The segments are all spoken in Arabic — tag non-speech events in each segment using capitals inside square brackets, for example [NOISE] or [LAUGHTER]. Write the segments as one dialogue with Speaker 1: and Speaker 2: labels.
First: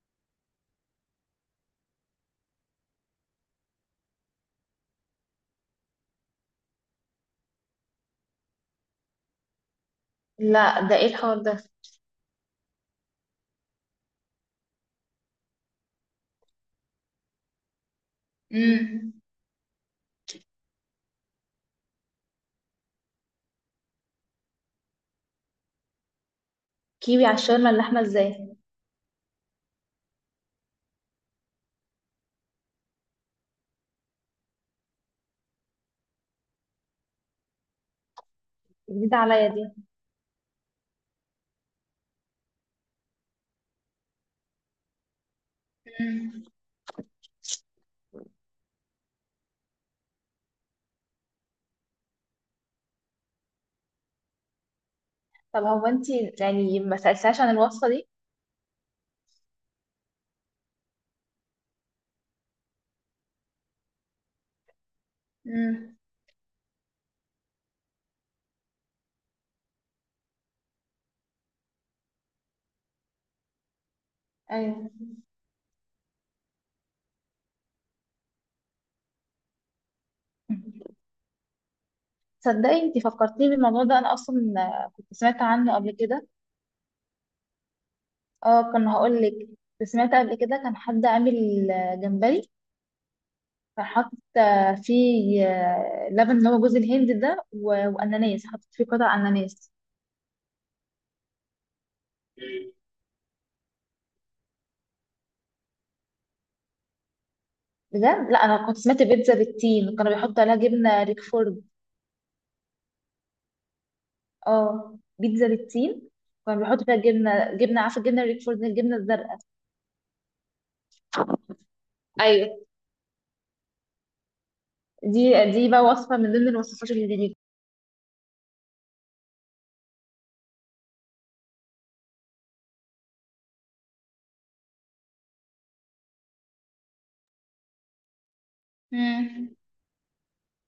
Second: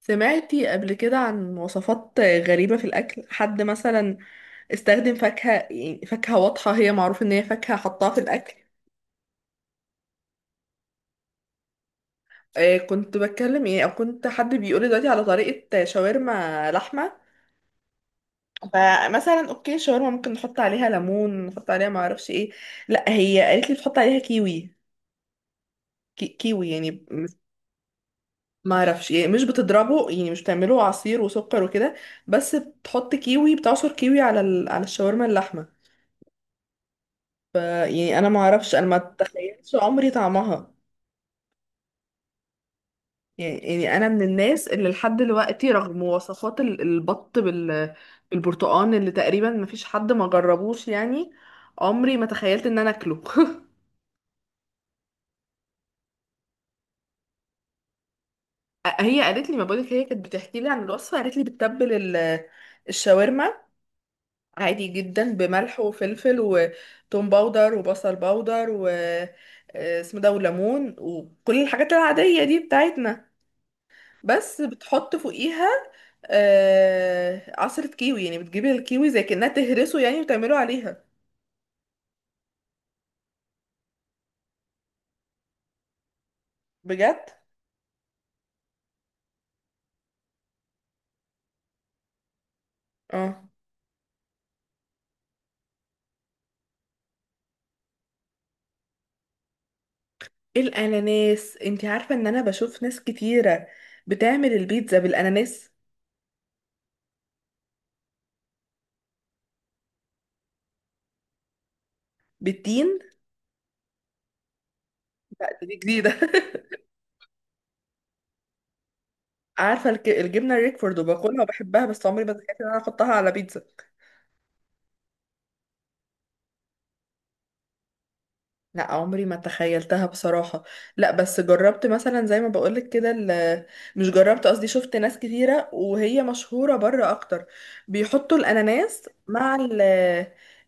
Speaker 1: سمعتي قبل كده عن وصفات غريبة في الأكل؟ حد مثلا استخدم فاكهة، يعني فاكهة واضحة هي معروف إن هي فاكهة حطها في الأكل.
Speaker 2: لا، ده ايه الحوار ده؟
Speaker 1: كنت بتكلم يعني، أو كنت حد بيقولي دلوقتي على طريقة شاورما لحمة.
Speaker 2: امم.
Speaker 1: فمثلا أوكي الشاورما ممكن نحط عليها ليمون، نحط عليها معرفش إيه. لأ، هي قالت لي تحط عليها كيوي. كيوي يعني،
Speaker 2: كيوي على الشاورما اللحمه ازاي؟
Speaker 1: معرفش يعني، مش بتضربه، يعني مش بتعمله عصير وسكر وكده. بس بتحط كيوي، بتعصر كيوي على على الشاورما اللحمة. ف يعني انا ما اعرفش، انا ما
Speaker 2: جديده عليا دي.
Speaker 1: اتخيلش عمري طعمها. يعني انا من الناس اللي لحد دلوقتي رغم
Speaker 2: امم.
Speaker 1: وصفات البط بالبرتقال اللي تقريبا ما فيش حد ما جربوش يعني. عمري ما تخيلت ان انا اكله [LAUGHS]
Speaker 2: طب هو انت، يعني ما سالتهاش عن الوصفه دي؟
Speaker 1: هي قالت لي، ما بقولك، هي كانت بتحكي لي عن الوصفه، قالت لي بتتبل الشاورما عادي جدا بملح
Speaker 2: امم.
Speaker 1: وفلفل وتوم باودر وبصل باودر و اسمه ده وليمون وكل الحاجات العاديه دي بتاعتنا. بس
Speaker 2: ايوه.
Speaker 1: بتحط فوقيها آه عصرة كيوي، يعني بتجيبي الكيوي زي كأنها تهرسه يعني وتعمله عليها.
Speaker 2: تصدقي، انت فكرتيني بالموضوع ده انا اصلا كنت سمعت عنه قبل كده.
Speaker 1: بجد.
Speaker 2: اه، كان هقول لك. كنت سمعت قبل كده كان حد عامل جمبري.
Speaker 1: اه،
Speaker 2: كان حاطط فيه لبن اللي هو جوز الهند ده واناناس حاطط فيه قطع اناناس.
Speaker 1: الاناناس انتي عارفة ان انا بشوف ناس كتيرة بتعمل البيتزا بالاناناس.
Speaker 2: بجد لا انا كنت سمعت بيتزا بالتين كانوا بيحطوا عليها جبنه ريكفورد.
Speaker 1: بالتين؟
Speaker 2: اه، بيتزا
Speaker 1: لا، دي
Speaker 2: بالتين.
Speaker 1: جديدة
Speaker 2: كنا
Speaker 1: [LAUGHS]
Speaker 2: بنحط فيها جبنه عارفه، الجبنه الريكفورد، الجبنه الزرقاء.
Speaker 1: عارفة الجبنة الريكفورد، وباكلها وبحبها، بس عمري ما
Speaker 2: ايوه.
Speaker 1: تخيلت ان انا احطها على بيتزا.
Speaker 2: دي بقى وصفه من ضمن الوصفات اللي جديده.
Speaker 1: لا، عمري ما تخيلتها بصراحة. لا، بس جربت مثلا زي ما بقولك كده مش جربت، قصدي شفت ناس كتيرة، وهي مشهورة بره أكتر، بيحطوا الأناناس مع
Speaker 2: امم.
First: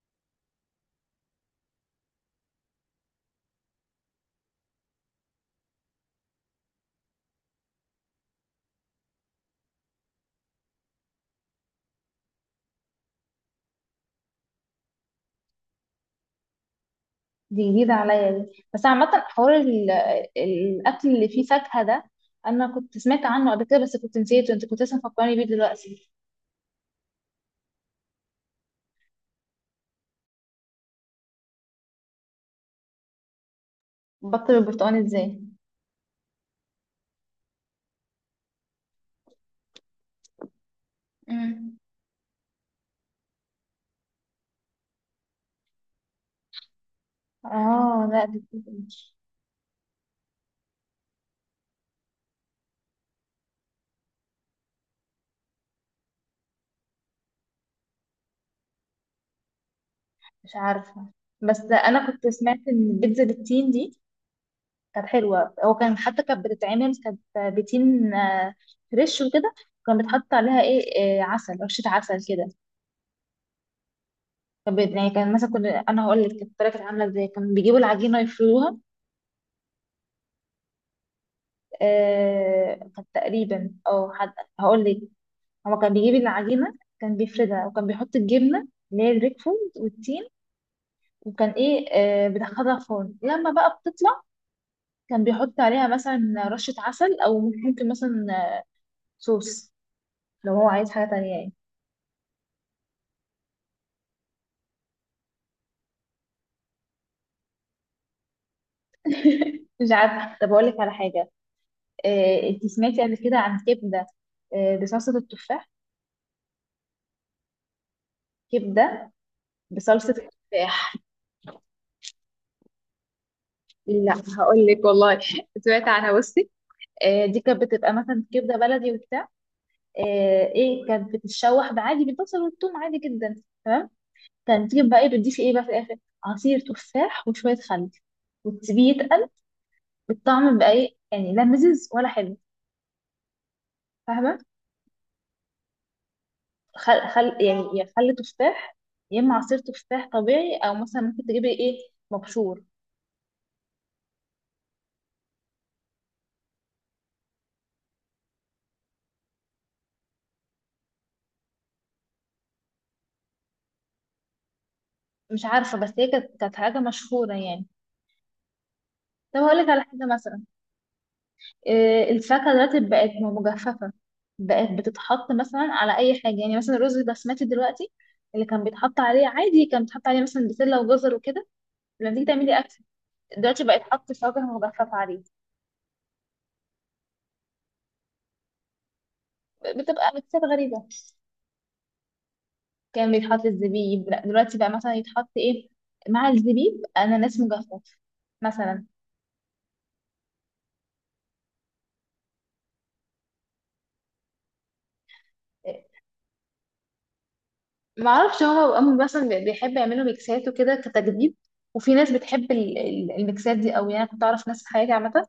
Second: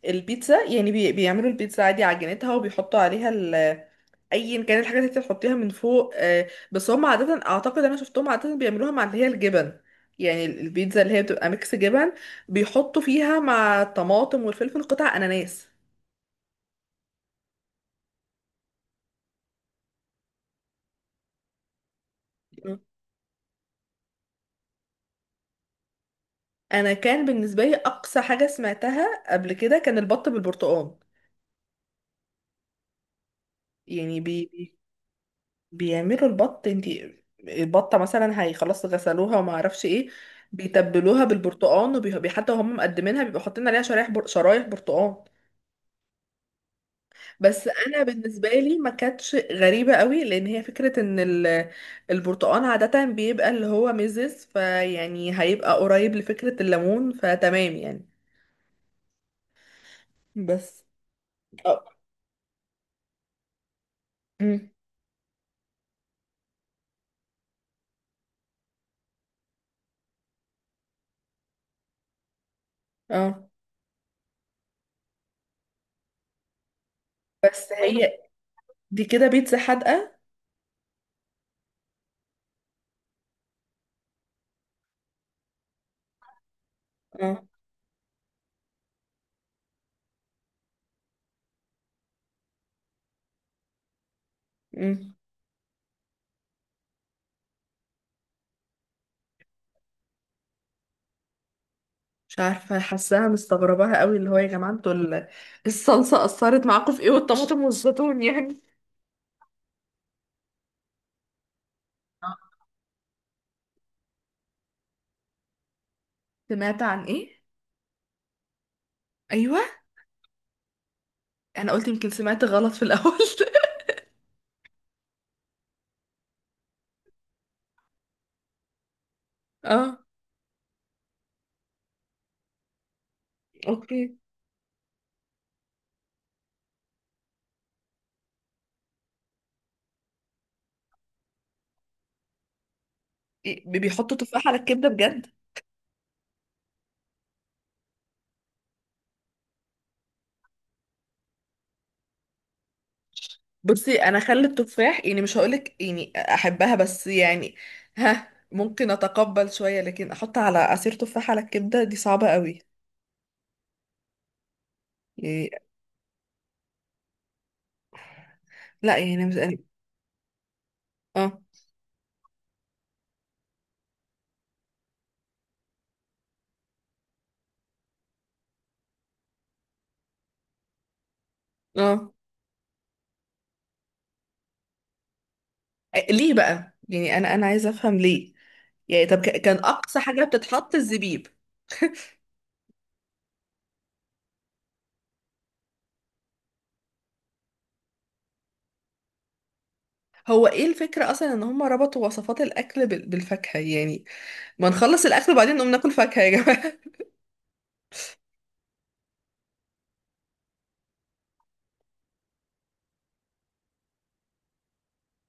Speaker 1: البيتزا يعني. بيعملوا البيتزا عادي عجينتها وبيحطوا عليها أيا كان الحاجات اللي انت بتحطيها من فوق، بس هم عادة، أعتقد أنا شفتهم عادة بيعملوها مع اللي هي الجبن. يعني البيتزا اللي هي بتبقى ميكس جبن، بيحطوا فيها مع الطماطم والفلفل قطع أناناس.
Speaker 2: دي جديده عليا دي، بس عامه حوار الاكل اللي فيه فاكهه ده. انا كنت سمعت عنه قبل كده بس كنت نسيته، انت كنت لسه مفكراني بيه دلوقتي.
Speaker 1: انا كان بالنسبه لي اقصى حاجه سمعتها قبل كده كان البط بالبرتقال. يعني
Speaker 2: بطل البرتقال ازاي؟
Speaker 1: بيعملوا البط. انتي البطه مثلا هي خلاص غسلوها وما اعرفش ايه، بيتبلوها
Speaker 2: امم.
Speaker 1: بالبرتقال، وبي حتى وهم مقدمينها بيبقوا حاطين عليها شرايح شرايح برتقال. بس انا
Speaker 2: اه، لا دي
Speaker 1: بالنسبه
Speaker 2: جديدة.
Speaker 1: لي ما
Speaker 2: مش
Speaker 1: كانتش غريبه قوي، لان هي فكره ان البرتقال عاده بيبقى اللي هو ميزز، فيعني هيبقى قريب لفكره الليمون، فتمام يعني.
Speaker 2: مش
Speaker 1: بس
Speaker 2: عارفه، بس
Speaker 1: اه.
Speaker 2: انا كنت سمعت ان البيتزا بالتين دي
Speaker 1: أمم.
Speaker 2: كانت حلوة، هو كان حتى كانت بتتعمل، كانت بتين فريش وكده. كان بيتحط عليها ايه؟ عسل، رشة عسل كده.
Speaker 1: اه،
Speaker 2: كان يعني كان مثلا كنا، انا هقول لك، كانت الطريقة كانت عاملة ازاي، كان
Speaker 1: بس
Speaker 2: بيجيبوا
Speaker 1: هي
Speaker 2: العجينة يفردوها.
Speaker 1: دي كده بيتزا حادقة.
Speaker 2: كانت تقريبا او حد. هقول لك. هو كان بيجيب العجينة. كان
Speaker 1: اه.
Speaker 2: بيفردها وكان بيحط الجبنة اللي هي الريكفورد والتين. وكان ايه بيدخلها فرن لما بقى بتطلع.
Speaker 1: مم.
Speaker 2: كان بيحط عليها مثلا رشة عسل، او ممكن مثلا صوص لو هو عايز حاجة تانية يعني.
Speaker 1: مش عارفة، حاساها مستغرباها قوي. اللي هو يا جماعة انتوا الصلصة أثرت معاكم في ايه والطماطم والزيتون يعني.
Speaker 2: [LAUGHS] مش عارفه، طب اقول لك على حاجه. إيه،
Speaker 1: آه.
Speaker 2: انت سمعتي قبل كده عن كبده إيه، بصلصه التفاح؟
Speaker 1: سمعت عن ايه؟
Speaker 2: كبده.
Speaker 1: ايوه.
Speaker 2: بصلصه التفاح.
Speaker 1: انا قلت يمكن سمعت غلط في الأول [LAUGHS]
Speaker 2: لا. هقول لك والله [LAUGHS] سمعت عنها، بصي. إيه، دي كانت بتبقى مثلا كبده بلدي وبتاع.
Speaker 1: اه.
Speaker 2: ايه كانت بتتشوح بعادي بالبصل والثوم عادي جدا. تمام.
Speaker 1: اوكي.
Speaker 2: كانت تجيب بقى ايه؟ بتضيفي ايه بقى في الاخر؟ عصير تفاح وشويه خل وتسيبيه يتقل. بالطعم بقى ايه يعني؟ لا مزز ولا حلو.
Speaker 1: إيه، بيحطوا
Speaker 2: فاهمه.
Speaker 1: تفاح على الكبدة بجد؟
Speaker 2: خل يعني، يا خل تفاح يا اما عصير تفاح طبيعي، او مثلا ممكن تجيبي ايه، مبشور.
Speaker 1: بصي، انا خلي التفاح يعني، مش هقولك يعني احبها، بس يعني ها ممكن اتقبل شوية، لكن احط على عصير تفاح على الكبدة دي صعبة قوي
Speaker 2: مش
Speaker 1: يعني.
Speaker 2: عارفه، بس هي كانت حاجه مشهوره يعني.
Speaker 1: لا يعني مش
Speaker 2: طب هقول
Speaker 1: يعني،
Speaker 2: لك على حاجه مثلا.
Speaker 1: اه.
Speaker 2: إيه، الفاكهه دلوقتي بقت مجففه، بقت بتتحط مثلا على اي حاجه يعني، مثلا الرز البسمتي دلوقتي اللي كان بيتحط عليه عادي كان بيتحط عليه مثلا بسله وجزر وكده،
Speaker 1: اه.
Speaker 2: لما تيجي تعملي اكل دلوقتي بقت حط فاكهه مجففه عليه.
Speaker 1: ليه بقى؟ يعني انا عايزه افهم ليه. يعني طب كان اقصى
Speaker 2: بتبقى
Speaker 1: حاجه
Speaker 2: ميكسات
Speaker 1: بتتحط
Speaker 2: غريبه.
Speaker 1: الزبيب.
Speaker 2: كان بيتحط الزبيب، لا دلوقتي بقى مثلا يتحط ايه؟ مع الزبيب اناناس مجفف مثلا.
Speaker 1: هو ايه الفكره اصلا ان هم ربطوا وصفات الاكل بالفاكهه يعني؟ ما نخلص الاكل وبعدين نقوم ناكل فاكهه يا جماعه [LAUGHS]
Speaker 2: ما اعرفش، هو امي مثلا بيحب يعملوا ميكسات وكده كتجديد. وفي ناس بتحب الميكسات دي قوي يعني، أنا كنت اعرف ناس في حياتي عامه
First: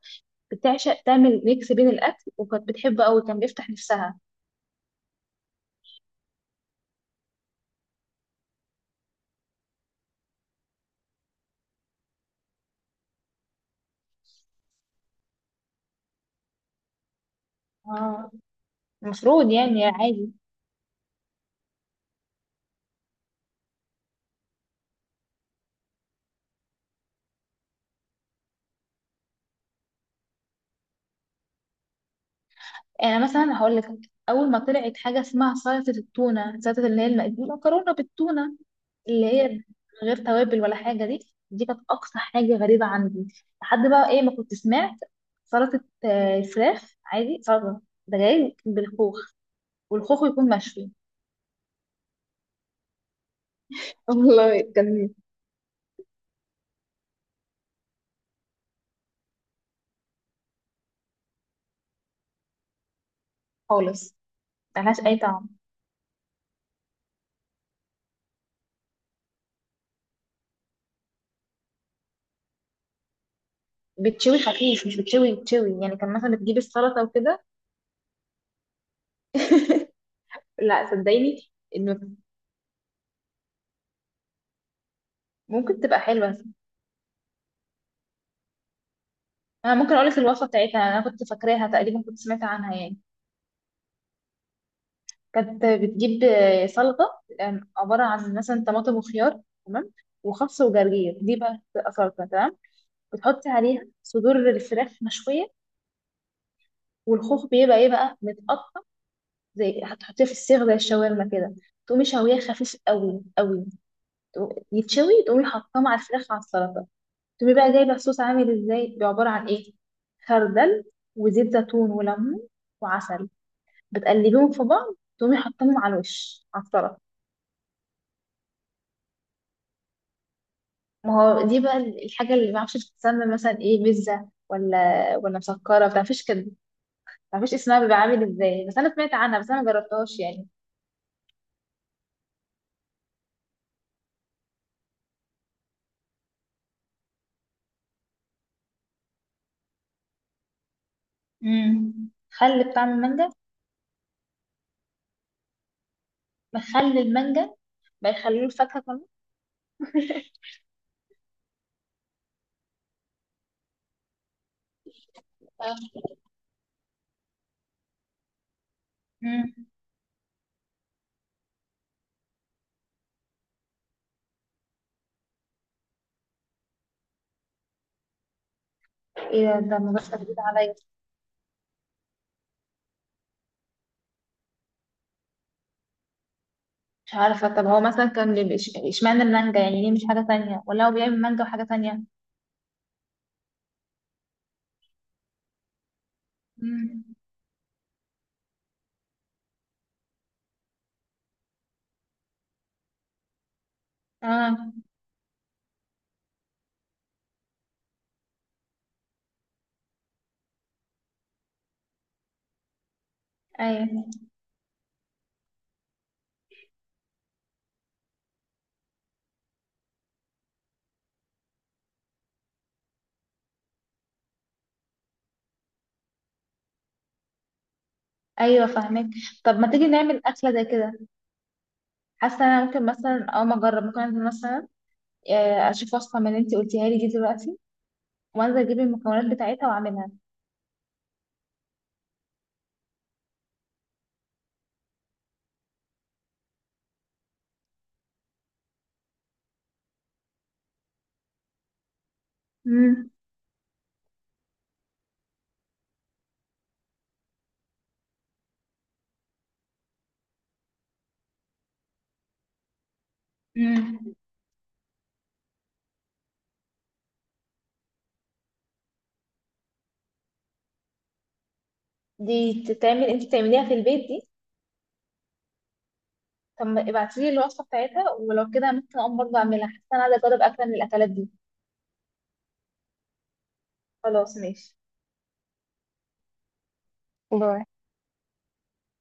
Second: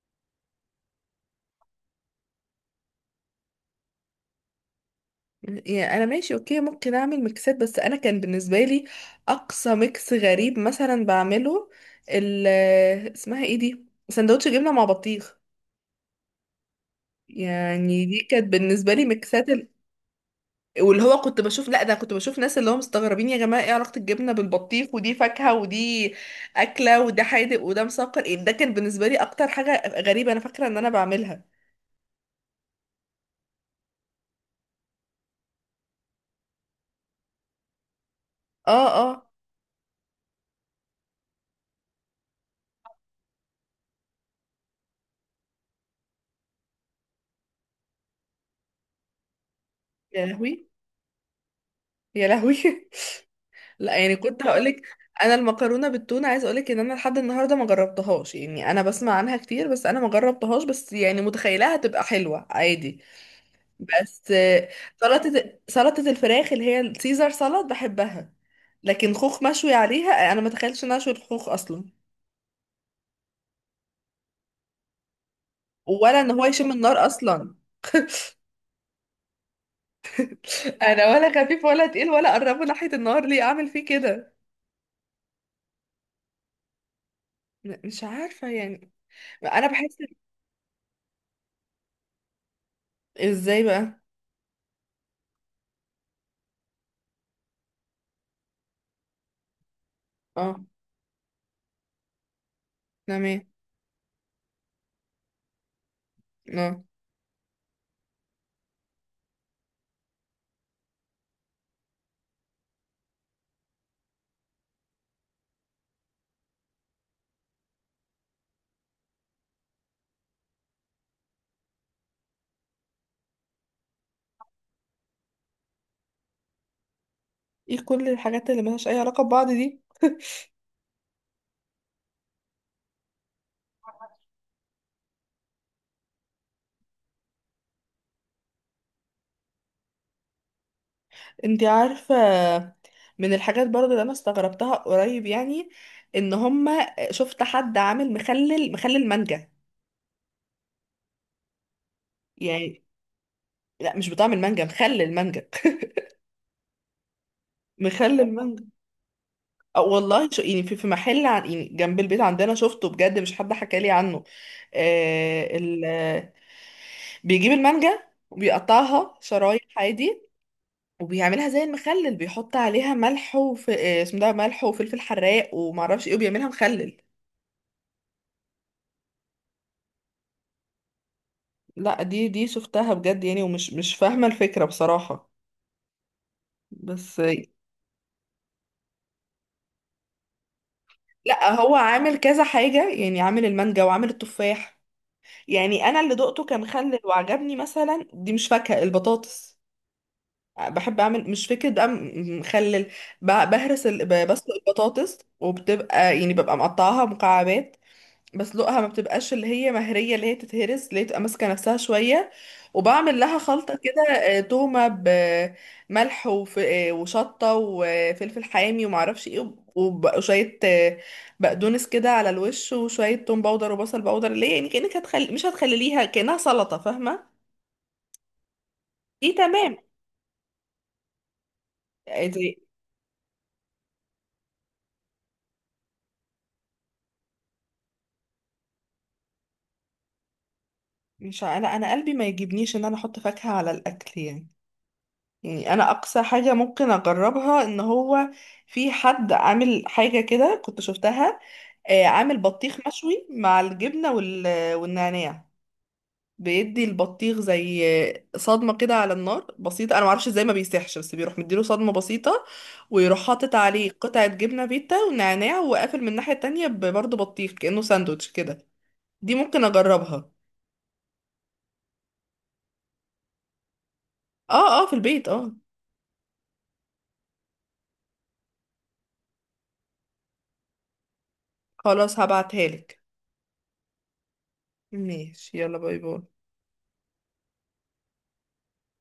Speaker 2: بتعشق تعمل ميكس بين الاكل وكانت بتحبه قوي، كان بيفتح نفسها.
Speaker 1: يعني انا ماشي، اوكي، ممكن اعمل ميكسات، بس انا كان بالنسبه لي اقصى ميكس غريب مثلا بعمله ال اسمها ايه دي، سندوتش جبنه مع بطيخ. يعني دي
Speaker 2: اه،
Speaker 1: كانت بالنسبه لي ميكسات.
Speaker 2: المفروض يعني عادي.
Speaker 1: واللي هو كنت بشوف، لا ده كنت بشوف ناس اللي هم مستغربين يا جماعه ايه علاقه الجبنه بالبطيخ، ودي فاكهه ودي اكله، وده حادق وده مسكر، ايه ده؟ كان بالنسبه لي اكتر حاجه غريبه انا فاكره ان انا بعملها.
Speaker 2: يعني مثلا هقول لك، اول ما طلعت حاجه اسمها سلطه التونه، سلطه اللي هي المكرونه بالتونه
Speaker 1: اه. اه.
Speaker 2: اللي هي من غير توابل ولا حاجه دي، دي كانت اقصى حاجه غريبه عندي. لحد بقى ايه ما كنت سمعت سلطه فراخ عادي، سلطه ده جاي بالخوخ، والخوخ
Speaker 1: يا
Speaker 2: يكون
Speaker 1: لهوي.
Speaker 2: مشوي.
Speaker 1: يا لهوي [LAUGHS] لا
Speaker 2: [LAUGHS]
Speaker 1: يعني كنت
Speaker 2: والله
Speaker 1: هقولك،
Speaker 2: كان
Speaker 1: انا المكرونه بالتونه عايزه اقولك ان انا لحد النهارده ما جربتهاش، يعني انا بسمع عنها كتير بس انا ما جربتهاش، بس يعني متخيلها هتبقى حلوه عادي.
Speaker 2: خالص،
Speaker 1: بس آه،
Speaker 2: ملهاش اي طعم.
Speaker 1: سلطة الفراخ اللي هي السيزر سلطة بحبها. لكن خوخ مشوي عليها، انا ما تخيلش ان أنا اشوي الخوخ اصلا،
Speaker 2: بتشوي خفيف، مش بتشوي، بتشوي يعني كان
Speaker 1: ولا ان
Speaker 2: مثلا
Speaker 1: هو
Speaker 2: بتجيب
Speaker 1: يشم
Speaker 2: السلطه
Speaker 1: النار
Speaker 2: وكده.
Speaker 1: اصلا
Speaker 2: [LAUGHS]
Speaker 1: [LAUGHS]
Speaker 2: لا،
Speaker 1: انا ولا
Speaker 2: صدقيني،
Speaker 1: خفيف ولا
Speaker 2: انه
Speaker 1: تقيل ولا قربه ناحية النار، ليه اعمل فيه كده؟
Speaker 2: ممكن تبقى حلوه.
Speaker 1: مش عارفة يعني. انا
Speaker 2: انا ممكن
Speaker 1: بحس.
Speaker 2: اقول لك الوصفه بتاعتها، انا كنت فاكراها تقريبا، كنت سمعت عنها يعني.
Speaker 1: ازاي بقى؟
Speaker 2: كانت بتجيب سلطه عباره عن مثلا طماطم وخيار، تمام،
Speaker 1: اه.
Speaker 2: وخس وجرجير، دي بقى بتبقى سلطه، تمام.
Speaker 1: تمام.
Speaker 2: بتحطي عليها صدور الفراخ مشويه.
Speaker 1: اه.
Speaker 2: والخوخ بيبقى ايه بقى، متقطع، زي هتحطيه في السيخ زي الشاورما كده. تقومي شويه خفيف قوي قوي، يتشوي، تقومي حاطاه مع الفراخ على السلطه. تقومي بقى جايبه الصوص عامل ازاي؟ بيبقى عباره عن ايه؟ خردل وزيت زيتون وليمون وعسل، بتقلبيهم في بعض، تقومي حاطاهم على الوش على الطرف.
Speaker 1: ايه كل الحاجات اللي ملهاش اي علاقة ببعض دي؟
Speaker 2: ما هو دي بقى الحاجة اللي ما اعرفش بتتسمى مثلا ايه، بيتزا ولا مسكرة، ما تعرفيش كده، ما تعرفيش اسمها بيبقى عامل ازاي، بس انا سمعت عنها بس انا ما جربتهاش يعني.
Speaker 1: انتي عارفة، من الحاجات برضه اللي انا استغربتها قريب يعني، ان هما شفت حد عامل مخلل، مانجا.
Speaker 2: امم. خل
Speaker 1: يعني
Speaker 2: بطعم المانجا؟
Speaker 1: لا، مش بطعم المانجا، مخلل المانجا [LAUGHS]
Speaker 2: بخلي المانجا.
Speaker 1: مخلل
Speaker 2: بيخلوه
Speaker 1: المانجا.
Speaker 2: الفاكهة كمان.
Speaker 1: أو والله شو يعني، في محل عن يعني جنب البيت عندنا شفته بجد، مش حد حكى لي عنه. آه ال
Speaker 2: آه.
Speaker 1: آه، بيجيب المانجا وبيقطعها
Speaker 2: امم.
Speaker 1: شرايح عادي، وبيعملها زي المخلل، بيحط عليها ملح وف... آه، اسمه ده ملح وفلفل حراق ومعرفش ايه وبيعملها مخلل.
Speaker 2: ايه ده؟ ده الموضوع جديد عليا.
Speaker 1: لا دي شفتها بجد يعني، مش فاهمة الفكرة بصراحة.
Speaker 2: مش
Speaker 1: بس آه،
Speaker 2: عارفة، طب هو مثلا كان بيبقى اشمعنى المانجا يعني؟ ليه مش حاجة تانية، ولا هو بيعمل مانجا
Speaker 1: لا
Speaker 2: وحاجة
Speaker 1: هو
Speaker 2: تانية؟
Speaker 1: عامل كذا حاجة يعني، عامل المانجا وعامل التفاح. يعني انا اللي دقته كان مخلل
Speaker 2: امم.
Speaker 1: وعجبني، مثلا دي مش فاكهة، البطاطس. بحب اعمل، مش فكرة بقى مخلل. بهرس بسلق
Speaker 2: اه.
Speaker 1: البطاطس، وبتبقى يعني ببقى مقطعاها مكعبات، بس لقها ما بتبقاش اللي هي مهرية، اللي هي تتهرس، اللي هي تبقى ماسكة نفسها شوية. وبعمل لها خلطة كده،
Speaker 2: ايوه.
Speaker 1: تومة بملح وف- آه، وشطة وفلفل حامي ومعرفش ايه وشوية بقدونس كده على الوش، وشوية توم باودر وبصل باودر، اللي هي يعني كأنك هتخلي، مش هتخليليها كأنها سلطة، فاهمة؟
Speaker 2: ايوه، فاهمك.
Speaker 1: دي
Speaker 2: طب ما
Speaker 1: تمام.
Speaker 2: تيجي نعمل اكله زي كده؟
Speaker 1: آه،
Speaker 2: حاسه
Speaker 1: دي
Speaker 2: انا ممكن مثلا اول ما اجرب، ممكن انزل مثلا اشوف وصفه من اللي انت قلتيها لي دي دلوقتي وانزل اجيب المكونات بتاعتها واعملها.
Speaker 1: مش ع- انا قلبي ما يجيبنيش ان انا احط فاكهة على الاكل يعني. يعني انا اقصى حاجة ممكن اجربها، ان هو في حد عامل حاجة كده كنت شفتها، عامل بطيخ
Speaker 2: امم.
Speaker 1: مشوي مع الجبنة والنعناع. بيدي البطيخ زي صدمة كده على النار بسيطة، انا معرفش ازاي ما بيسيحش، بس بيروح مديله صدمة بسيطة، ويروح حاطط عليه
Speaker 2: امم.
Speaker 1: قطعة جبنة فيتا ونعناع وقافل من الناحية التانية برضه بطيخ كأنه ساندوتش كده. دي ممكن اجربها.
Speaker 2: دي تتعمل، انت بتعمليها في البيت دي؟
Speaker 1: اه. اه، في البيت اه.
Speaker 2: طب ابعتي لي الوصفه بتاعتها ولو كده ممكن اقوم برضه اعملها، حاسه انا عايزه اجرب اكله من الاكلات دي.
Speaker 1: خلاص هبعتها لك.
Speaker 2: خلاص ماشي.
Speaker 1: ماشي. يلا باي باي.
Speaker 2: باي.